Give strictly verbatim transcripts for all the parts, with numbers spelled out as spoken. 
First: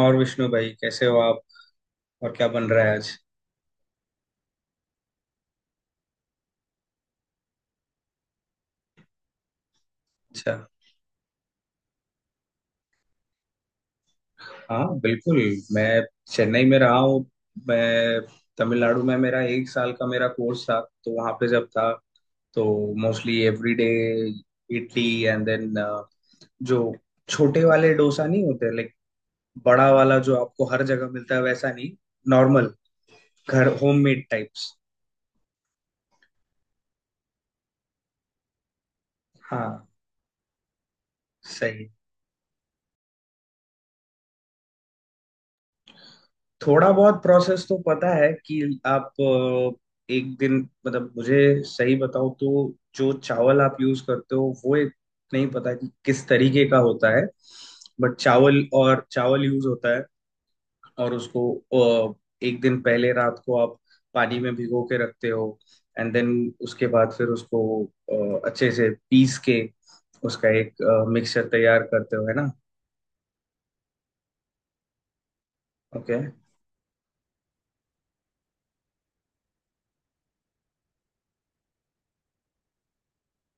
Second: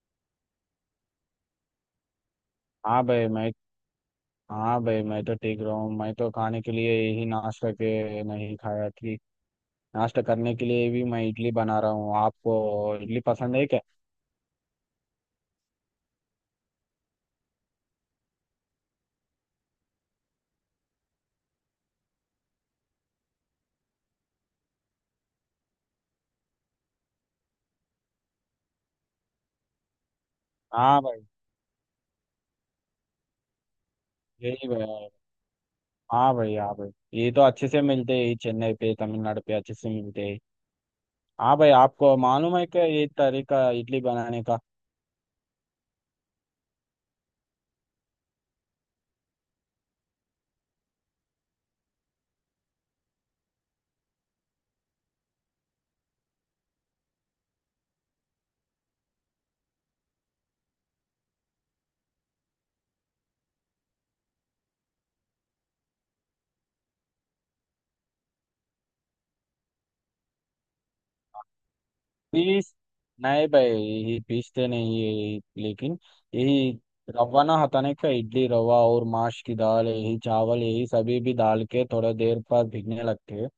और विष्णु भाई, कैसे हो आप? और क्या बन रहा है हाँ आज? भाई मैं हाँ भाई मैं तो ठीक रहा हूँ। मैं तो खाने के लिए यही नाश्ता के नहीं खाया कि नाश्ता करने अच्छा। के लिए भी मैं इडली बना रहा हूँ। आपको इडली पसंद है क्या? हाँ, बिल्कुल। मैं चेन्नई में रहा हूँ। मैं तमिलनाडु में, मेरा एक साल का मेरा कोर्स था, तो वहाँ पे जब था तो mostly everyday idli and then जो छोटे वाले डोसा नहीं होते, लाइक बड़ा वाला जो आपको हर हाँ जगह भाई। मिलता है वैसा नहीं, नॉर्मल घर होममेड यही टाइप्स। भाई। हाँ भाई हाँ भाई। ये तो अच्छे से मिलते हैं, ये चेन्नई पे तमिलनाडु पे अच्छे हाँ। से मिलते हैं। हाँ भाई सही। आपको मालूम है क्या ये तरीका इडली बनाने का? थोड़ा बहुत प्रोसेस तो पता है कि आप अ, एक दिन, मतलब मुझे सही बताओ तो जो चावल आप यूज करते हो वो एक, नहीं पता कि किस तरीके का होता है, बट चावल और चावल यूज होता है, और उसको अ, एक दिन पहले रात को आप पानी में भिगो के रखते हो, एंड देन उसके बाद फिर उसको अ, अच्छे से पीस के उसका एक मिक्सचर तैयार करते हो, है ना? पीस। नहीं भाई यही पीसते नहीं है यही, लेकिन ओके। यही रवा ना हटाने का, इडली रवा और माश की दाल यही चावल यही सभी भी डाल के थोड़ा देर पर भीगने लगते हैं।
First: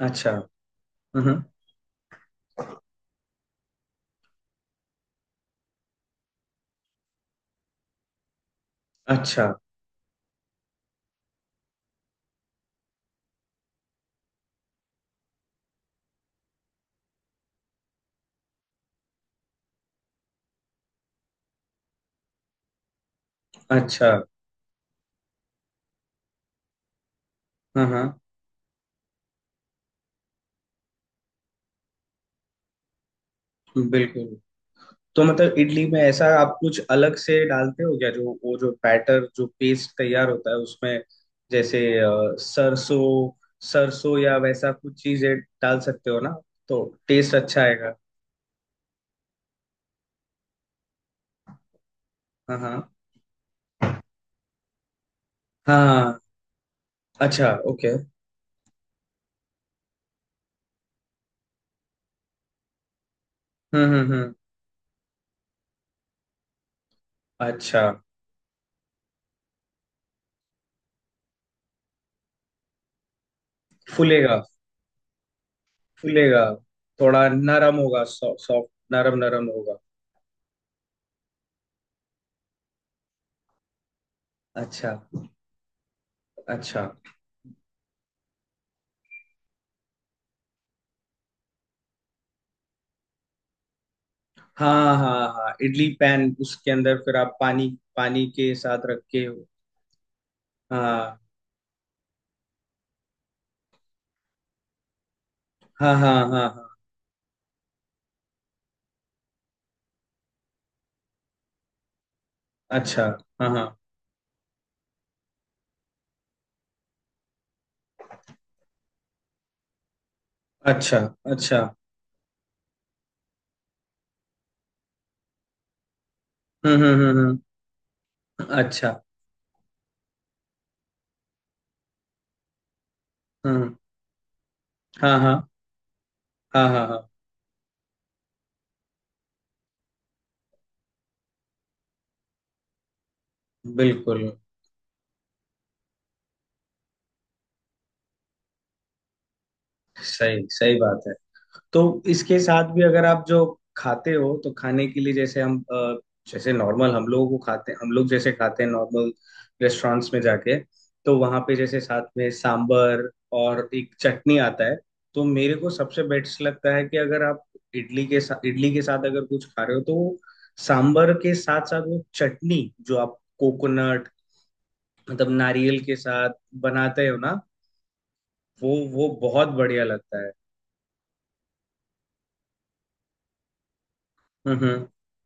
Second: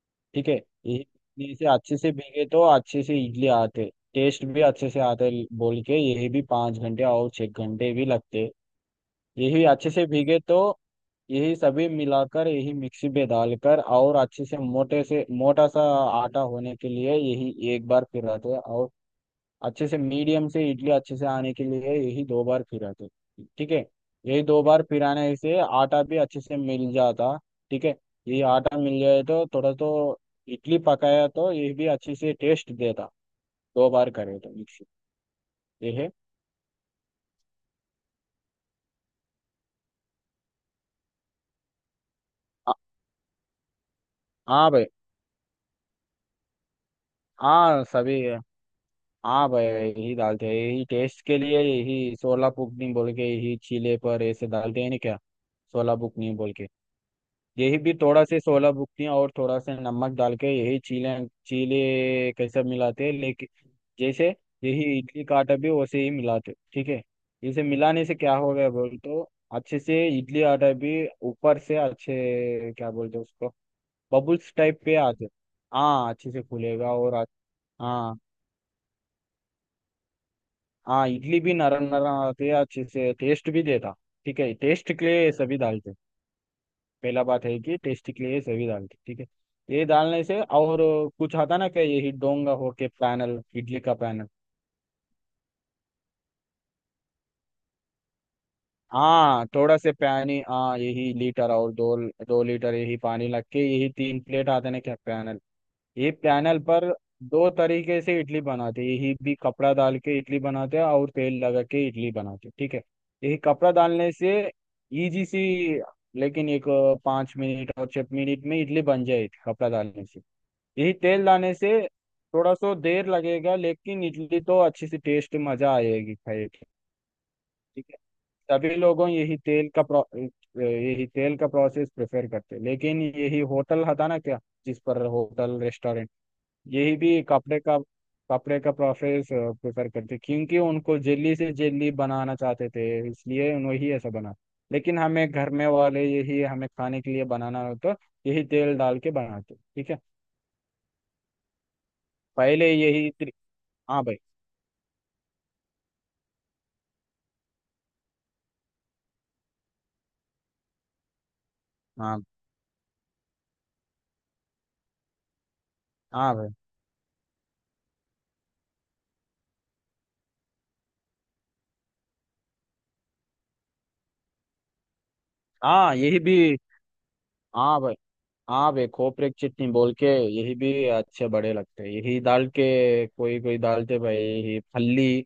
अच्छा। ठीक है यही। हम्म। भीगने से अच्छे से भीगे तो अच्छे से इडली आते, टेस्ट भी अच्छे से आते, बोल के यही भी पाँच घंटे और छः घंटे भी लगते। अच्छा। यही अच्छे से भीगे तो यही सभी मिलाकर यही मिक्सी में डालकर और अच्छे से मोटे से मोटा सा आटा होने के लिए यही एक बार फिराते और अच्छे से मीडियम से इडली अच्छे से आने के लिए यही दो बार फिराते। ठीक है। अच्छा। यही दो बार फिराने से आटा भी अच्छे से मिल जाता। ठीक हाँ, है। हाँ, ये आटा मिल जाए तो थोड़ा तो इडली पकाया तो ये भी अच्छे से टेस्ट देता दो बार बिल्कुल। करे तो मिक्सी। तो मतलब इडली ये में है। ऐसा आप कुछ अलग से डालते हो क्या, जो वो जो बैटर जो पेस्ट तैयार होता है उसमें, जैसे अ, आ- सरसों, सरसों या हाँ वैसा भाई। कुछ चीजें डाल सकते हो ना, तो टेस्ट अच्छा हाँ आएगा। सभी। हाँ भाई यही डालते हैं यही टेस्ट के लिए, यही सोला हाँ, हाँ। बुकनी बोल के, यही चीले पर ऐसे डालते हैं ना क्या? सोला हाँ। बुकनी बोल के। अच्छा, यही भी ओके। थोड़ा से सोलह बुकतियाँ और थोड़ा से नमक डाल के यही चीले चीले कैसे मिलाते हैं लेकिन। हम्म, हम्म, जैसे हम्म। यही इडली का आटा भी वैसे ही मिलाते। ठीक है। इसे अच्छा। मिलाने से क्या हो गया बोल तो अच्छे से इडली आटा भी ऊपर से अच्छे क्या बोलते उसको फूलेगा। बबल्स टाइप पे आते। हाँ अच्छे से फूलेगा, फूलेगा और आ- थोड़ा नरम होगा, हाँ सॉफ्ट सॉफ्ट नरम नरम होगा। हाँ इडली भी नरम नरम आती है अच्छे से टेस्ट भी देता। ठीक है अच्छा। टेस्ट के लिए ये सभी डालते। अच्छा। पहला बात है कि टेस्टी के लिए सभी दाल की, ठीक है। ये डालने से और कुछ आता ना क्या यही डोंगा होके पैनल, इडली का पैनल। हाँ, हाँ, हाँ, इडली पैन, उसके अंदर फिर आप पानी, पानी के साथ रख के। हाँ थोड़ा से पानी, हाँ यही हाँ। लीटर और दो दो लीटर यही पानी लग के यही तीन प्लेट आते ना क्या पैनल। हाँ, ये हाँ, हाँ, पैनल हाँ। पर दो तरीके से इडली बनाते हैं। यही भी कपड़ा डाल के इडली बनाते हैं और तेल लगा के इडली बनाते हैं, ठीक है। अच्छा। यही हाँ, हाँ। कपड़ा डालने से इजी सी, लेकिन एक अ, पाँच मिनट और छह मिनट में इडली बन जाएगी कपड़ा डालने से। यही अच्छा। तेल लाने अच्छा। से थोड़ा सो देर लगेगा लेकिन इडली तो अच्छी सी टेस्ट मजा आएगी खाए के। हम्म, हम्म, हम्म। ठीक है। हम्म, सभी अच्छा। लोगों यही तेल का प्रो यही तेल का प्रोसेस प्रेफर करते हैं लेकिन यही हम्म। होटल था ना क्या? जिस पर हाँ, हाँ, होटल रेस्टोरेंट हाँ, हाँ, यही हाँ, भी कपड़े का कपड़े का प्रोसेस प्रेफर करते क्योंकि उनको जेली से जेली बनाना चाहते थे इसलिए वही ऐसा बिल्कुल। बना। लेकिन हमें घर में वाले यही हमें खाने के लिए बनाना हो तो यही तेल डाल के बनाते। ठीक है। सही, सही बात है। तो इसके साथ पहले भी अगर यही आप त्रि- जो हाँ खाते भाई। हो तो खाने के लिए, जैसे हम अ, जैसे नॉर्मल, हम लोगों को खाते हम लोग जैसे खाते हैं नॉर्मल, रेस्टोरेंट्स में जाके, तो वहाँ पे जैसे साथ हाँ। में सांबर और एक चटनी आता है, तो मेरे को सबसे हाँ बेस्ट भाई। लगता है कि अगर आप इडली के साथ, इडली के साथ अगर कुछ खा रहे हो तो वो सांबर के साथ साथ वो चटनी जो आप कोकोनट, मतलब नारियल हाँ के यही साथ भी। बनाते हो ना, हाँ भाई वो हाँ भाई वो खोपरे बहुत की चटनी बढ़िया बोल के। लगता यही भी अच्छे बड़े लगते हैं यही डाल के कोई कोई डालते भाई यही है। फल्ली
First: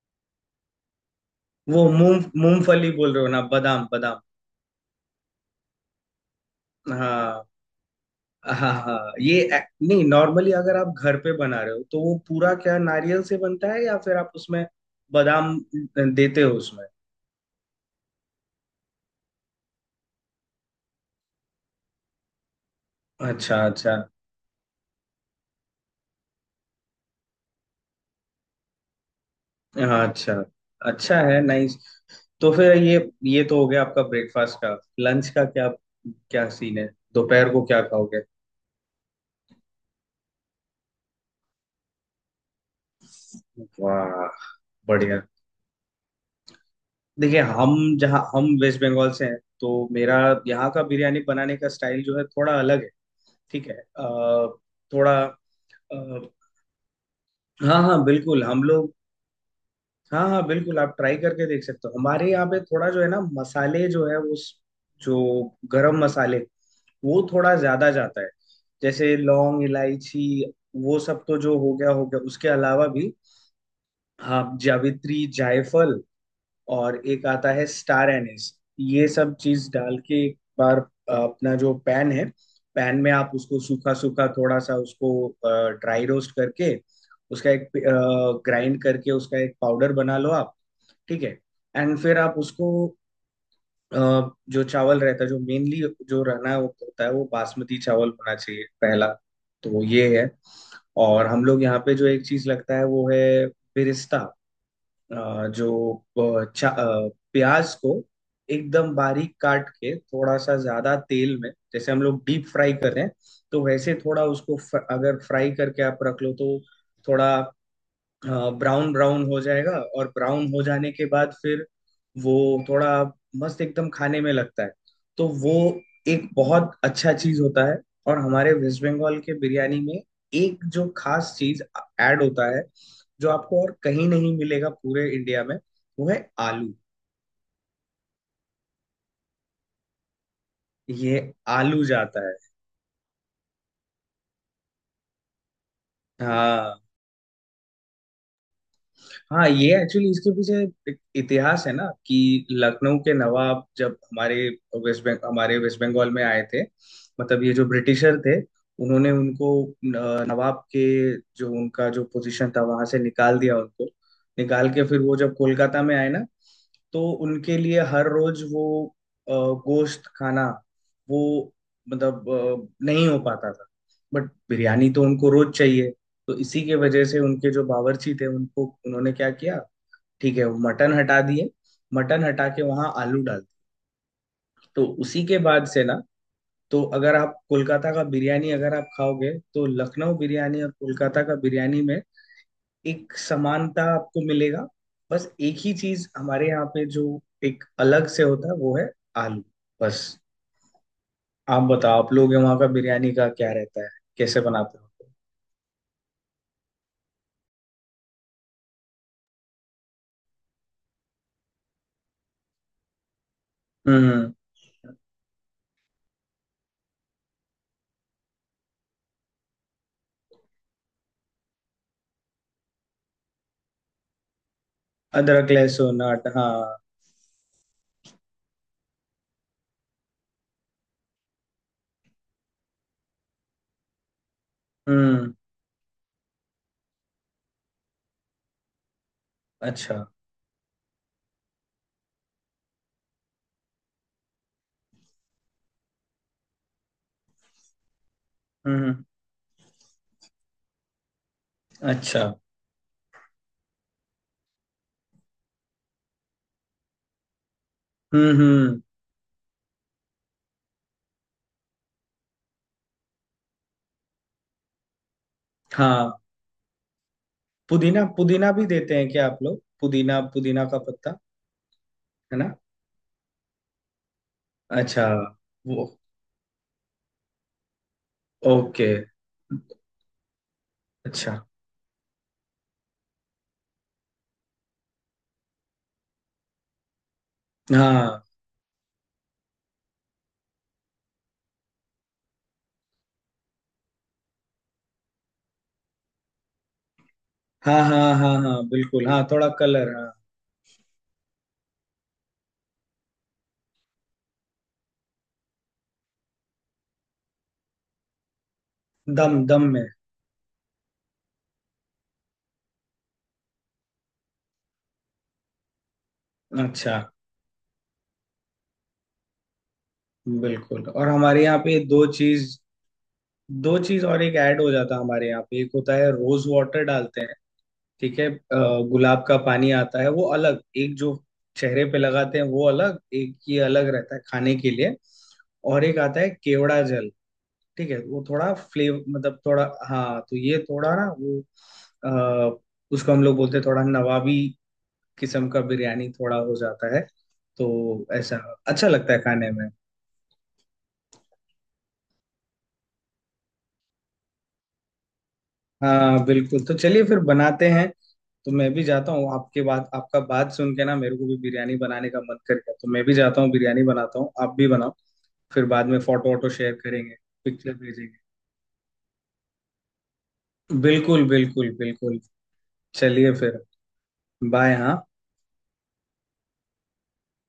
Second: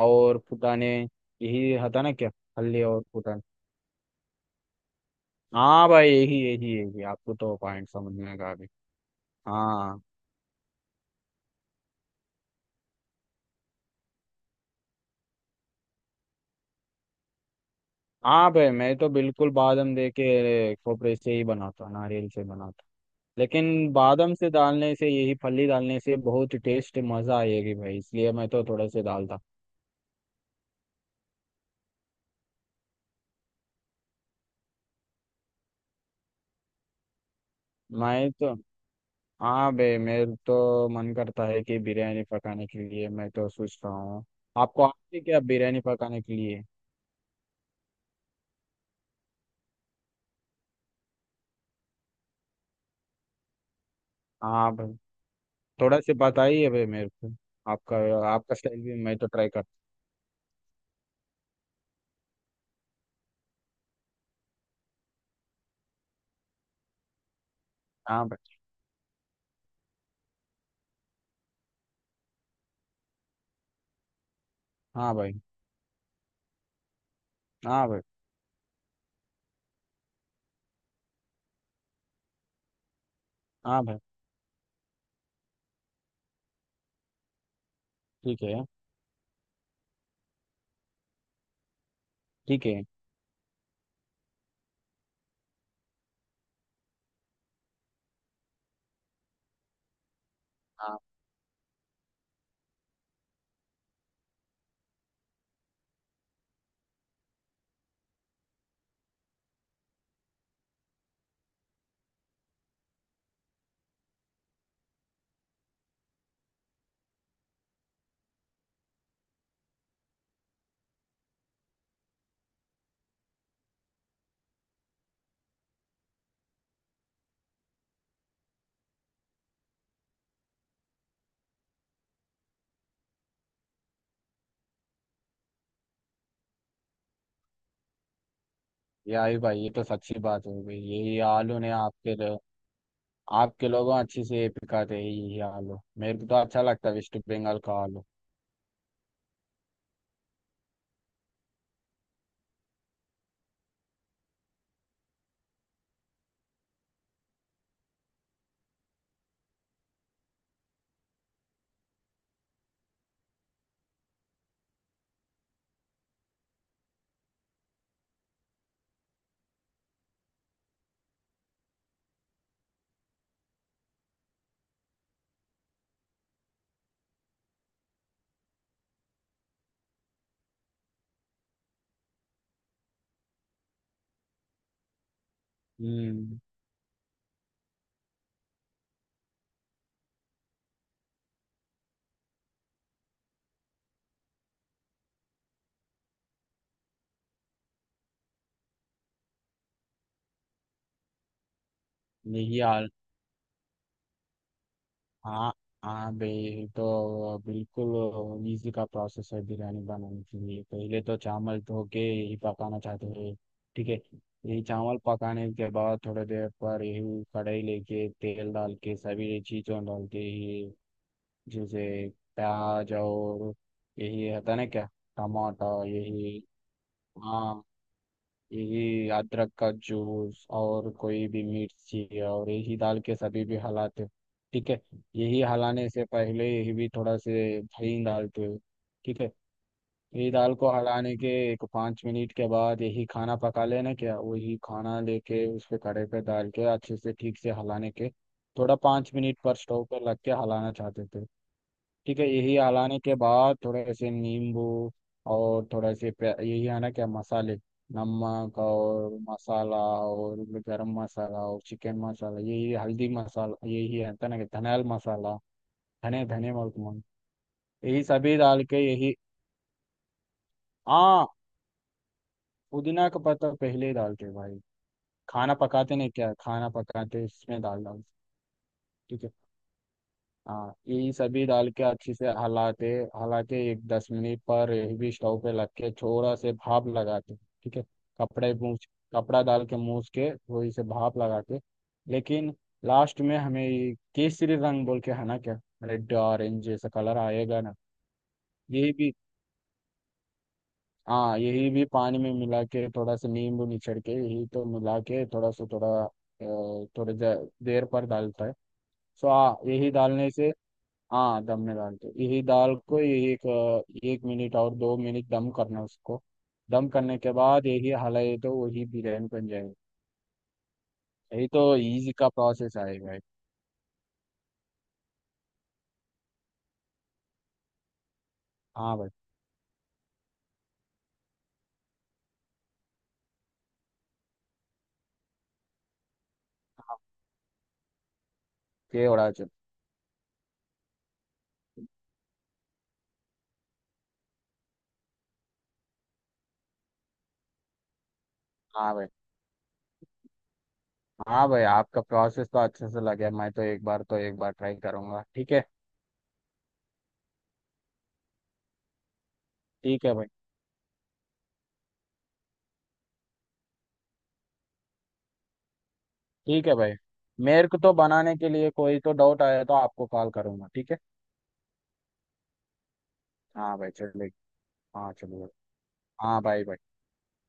और फुटाने, यही वो होता ना मूंग, क्या फल्ली मूंगफली और बोल रहे हो फुटाने। ना, बादाम, बादाम। हाँ भाई यही यही यही आपको हाँ, तो पॉइंट समझ में आ गए। हाँ, हाँ, ये ए- हाँ। नहीं, नॉर्मली अगर आप घर पे बना रहे हो तो वो पूरा क्या नारियल से बनता है, या फिर आप उसमें बादाम देते हो उसमें? हाँ भाई मैं तो बिल्कुल बादाम दे के खोपरे से ही बनाता नारियल से बनाता। अच्छा, लेकिन अच्छा। बादाम से डालने से यही फली डालने से बहुत टेस्ट मजा आएगी भाई इसलिए मैं तो थोड़ा से डालता। हाँ, अच्छा। अच्छा है, नाइस। तो फिर ये ये तो हो गया आपका ब्रेकफास्ट का, लंच का क्या, क्या सीन है, दोपहर को क्या खाओगे? मैं तो। हाँ बे मेरे तो मन करता है कि बिरयानी पकाने के लिए मैं तो सोचता हूँ। वाह। आपको आती बढ़िया। है क्या बिरयानी पकाने के लिए? देखिए, हम जहाँ हम वेस्ट बंगाल से हैं, तो मेरा यहाँ का बिरयानी बनाने का स्टाइल जो है थोड़ा अलग है, ठीक है। अ, हाँ भाई। थोड़ा थोड़ा से अ, बताइए भाई मेरे को। हाँ, आपका हाँ, बिल्कुल आपका हम स्टाइल लोग, भी मैं तो ट्राई करता। हाँ, हाँ, बिल्कुल आप ट्राई करके देख सकते हो। हमारे यहाँ पे थोड़ा जो है ना, मसाले जो है वो स- जो गरम मसाले, वो थोड़ा ज्यादा जाता हाँ है। भाई जैसे लौंग, इलायची, वो सब तो जो हो गया हो गया, उसके अलावा भी आप हाँ जावित्री, भाई जायफल, और एक आता है हाँ भाई स्टार एनिस। ये सब चीज डाल के एक बार अ, अपना जो पैन है, पैन में आप उसको हाँ सूखा भाई। सूखा थोड़ा सा उसको ड्राई रोस्ट करके उसका एक, ठीक है ग्राइंड करके उसका एक पाउडर बना लो आप, ठीक है। एंड फिर आप ठीक उसको है। अ, जो चावल रहता है जो मेनली जो रहना है वो होता है, वो बासमती चावल होना चाहिए पहला। तो ये है। हाँ और हम लोग यहाँ पे जो एक चीज लगता है वो है बिरिस्ता। अ, जो अ, चा- अ, प्याज को एकदम बारीक काट के, थोड़ा सा ज्यादा तेल में जैसे हम लोग डीप फ्राई कर रहे हैं, तो वैसे थोड़ा उसको फ्र, अगर फ्राई करके आप रख लो तो थोड़ा, हाँ, ब्राउन ब्राउन हो जाएगा। और ब्राउन हो जाने के बाद फिर वो थोड़ा मस्त एकदम खाने में लगता है, तो वो एक बहुत अच्छा चीज होता है। और हमारे वेस्ट बंगाल के बिरयानी में एक जो खास चीज ऐड होता है, जो आपको और कहीं नहीं मिलेगा पूरे इंडिया में, वो है आलू। यार भाई ये तो सच्ची बात हो गई ये यही आलू ने आलू आपके जाता है। ल- आपके लोगों अच्छे से पिकाते हैं यही आलू मेरे को तो अच्छा हाँ, लगता है वेस्ट बंगाल का आलू। हाँ, ये एक्चुअली इसके पीछे एक इतिहास है ना, कि लखनऊ के नवाब जब हमारे वेस्ट बंग हमारे वेस्ट बंगाल में आए थे, मतलब ये जो ब्रिटिशर थे उन्होंने उनको अ, नवाब के जो उनका जो पोजीशन था वहां से निकाल दिया उनको, निकाल के फिर वो जब कोलकाता में आए ना, तो उनके लिए हर रोज वो अ, गोश्त खाना वो मतलब अ, नहीं हो पाता था, बट बिरयानी तो उनको रोज चाहिए, तो इसी के वजह से उनके जो बावर्ची थे उनको, उन्होंने क्या किया, ठीक है, वो मटन हटा दिए, मटन हटा के वहां आलू डाल दिए। तो उसी के बाद से ना, हम्म। तो अगर आप कोलकाता का बिरयानी अगर आप खाओगे तो लखनऊ बिरयानी और कोलकाता का बिरयानी में एक समानता आपको मिलेगा, बस एक ही चीज हमारे यहाँ पे जो एक अलग से होता है वो है आलू, बस। आप बताओ, आप लोग वहाँ यही का आलू। बिरयानी का क्या रहता है, कैसे बनाते हो? हाँ। हाँ भाई तो बिल्कुल इजी का प्रोसेस है बिरयानी बनाने के लिए पहले तो चावल धो के ही पकाना चाहते हैं। ठीक है। हम्म। यही चावल पकाने के बाद थोड़ी देर पर यही कढ़ाई लेके तेल डाल के सभी चीज़ों डाल के ही, जैसे प्याज और यही होता ना क्या अदरक, टमाटर लहसुन, आटा, यही। हाँ। हाँ। यही अदरक का जूस और कोई भी मिर्ची और यही डाल के सभी भी हलाते हो। ठीक है। हम्म। यही हलाने से पहले यही भी थोड़ा से दही डालते हो। ठीक है। अच्छा। यही दाल को हलाने के एक पाँच मिनट के बाद यही खाना पका लेना क्या वही खाना लेके उस पे कड़े पे डाल के अच्छे से ठीक से हलाने के थोड़ा हम्म। पाँच मिनट पर स्टोव पर लग के हलाना चाहते थे। ठीक अच्छा। है। यही हलाने के बाद थोड़े से नींबू और थोड़े से प्या- यही आना क्या मसाले, हम्म, नमक हम्म। और मसाला और गरम मसाला और चिकन मसाला यही हल्दी मसाला यही है तना के धनियाल मसाला हाँ। धने धने मुर्क यही पुदीना, सभी पुदीना डाल भी के देते हैं यही। क्या आप लोग, पुदीना, पुदीना का पत्ता, हाँ। है ना? पुदीना का पत्ता पहले ही डालते भाई अच्छा। खाना वो, पकाते नहीं क्या खाना पकाते इसमें डाल डाल। ओके। ठीक है। हाँ ये अच्छा। सभी डाल के अच्छे से हलाते हलाके एक दस मिनट पर हेवी स्टोव पे लग के थोड़ा से भाप लगाते। ठीक है। हाँ, कपड़े मूछ कपड़ा डाल के मूछ के थोड़ी से भाप लगाते, लेकिन लास्ट में हमें ये केसरी रंग बोल के है ना क्या रेड ऑरेंज जैसा कलर आएगा ना? हाँ, हाँ, हाँ, हाँ, यही बिल्कुल, भी। हाँ, थोड़ा कलर, हाँ। हाँ यही भी पानी में मिला के थोड़ा सा नींबू निचड़ के यही तो मिला के थोड़ा सा थोड़ा अ, थोड़ी देर देर पर डालता है। सो दम, हाँ दम में। यही डालने से। हाँ दम में डालते हो। यही दाल को यही एक एक मिनट और दो मिनट दम करना उसको। दम अच्छा। करने के बाद यही हलाई तो वही बिरयानी बन जाएगी। बिल्कुल, और हमारे यही यहाँ तो पे दो इजी का चीज, प्रोसेस आएगा भाई। दो चीज और एक ऐड हो जाता है हमारे यहाँ पे, एक होता है रोज वाटर डालते हैं, ठीक है। अ, हाँ भाई। गुलाब का पानी आता है, वो अलग, एक जो चेहरे पे लगाते हैं वो अलग, एक ये अलग रहता है खाने के लिए। और एक आता है केवड़ा हाँ, जल, ठीक है, वो थोड़ा फ्लेवर, के उड़ा मतलब चुन। थोड़ा, हाँ, तो ये थोड़ा ना वो अ, उसको हम लोग बोलते हैं थोड़ा नवाबी किस्म का बिरयानी थोड़ा हो जाता है, तो ऐसा अच्छा हाँ भाई। लगता है खाने में। हाँ भाई आपका प्रोसेस तो अच्छे से लगे मैं तो एक बार तो एक बार ट्राई करूंगा। ठीक है। हाँ, बिल्कुल, तो चलिए फिर बनाते हैं। तो मैं भी जाता हूँ, आपके बात ठीक है आपका भाई। बात सुन के ना मेरे को भी बिरयानी बनाने का मन कर गया, तो मैं भी जाता हूँ, बिरयानी बनाता हूँ, आप भी बनाओ। फिर बाद में फोटो वोटो ठीक शेयर है भाई। करेंगे, मेरे पिक्चर को तो भेजेंगे। बनाने के लिए कोई तो डाउट आया तो आपको कॉल करूंगा। ठीक है। बिल्कुल, बिल्कुल, बिल्कुल। चलिए फिर, हाँ भाई चलिए। बाय, हाँ। हाँ चलिए। हाँ भाई भाई।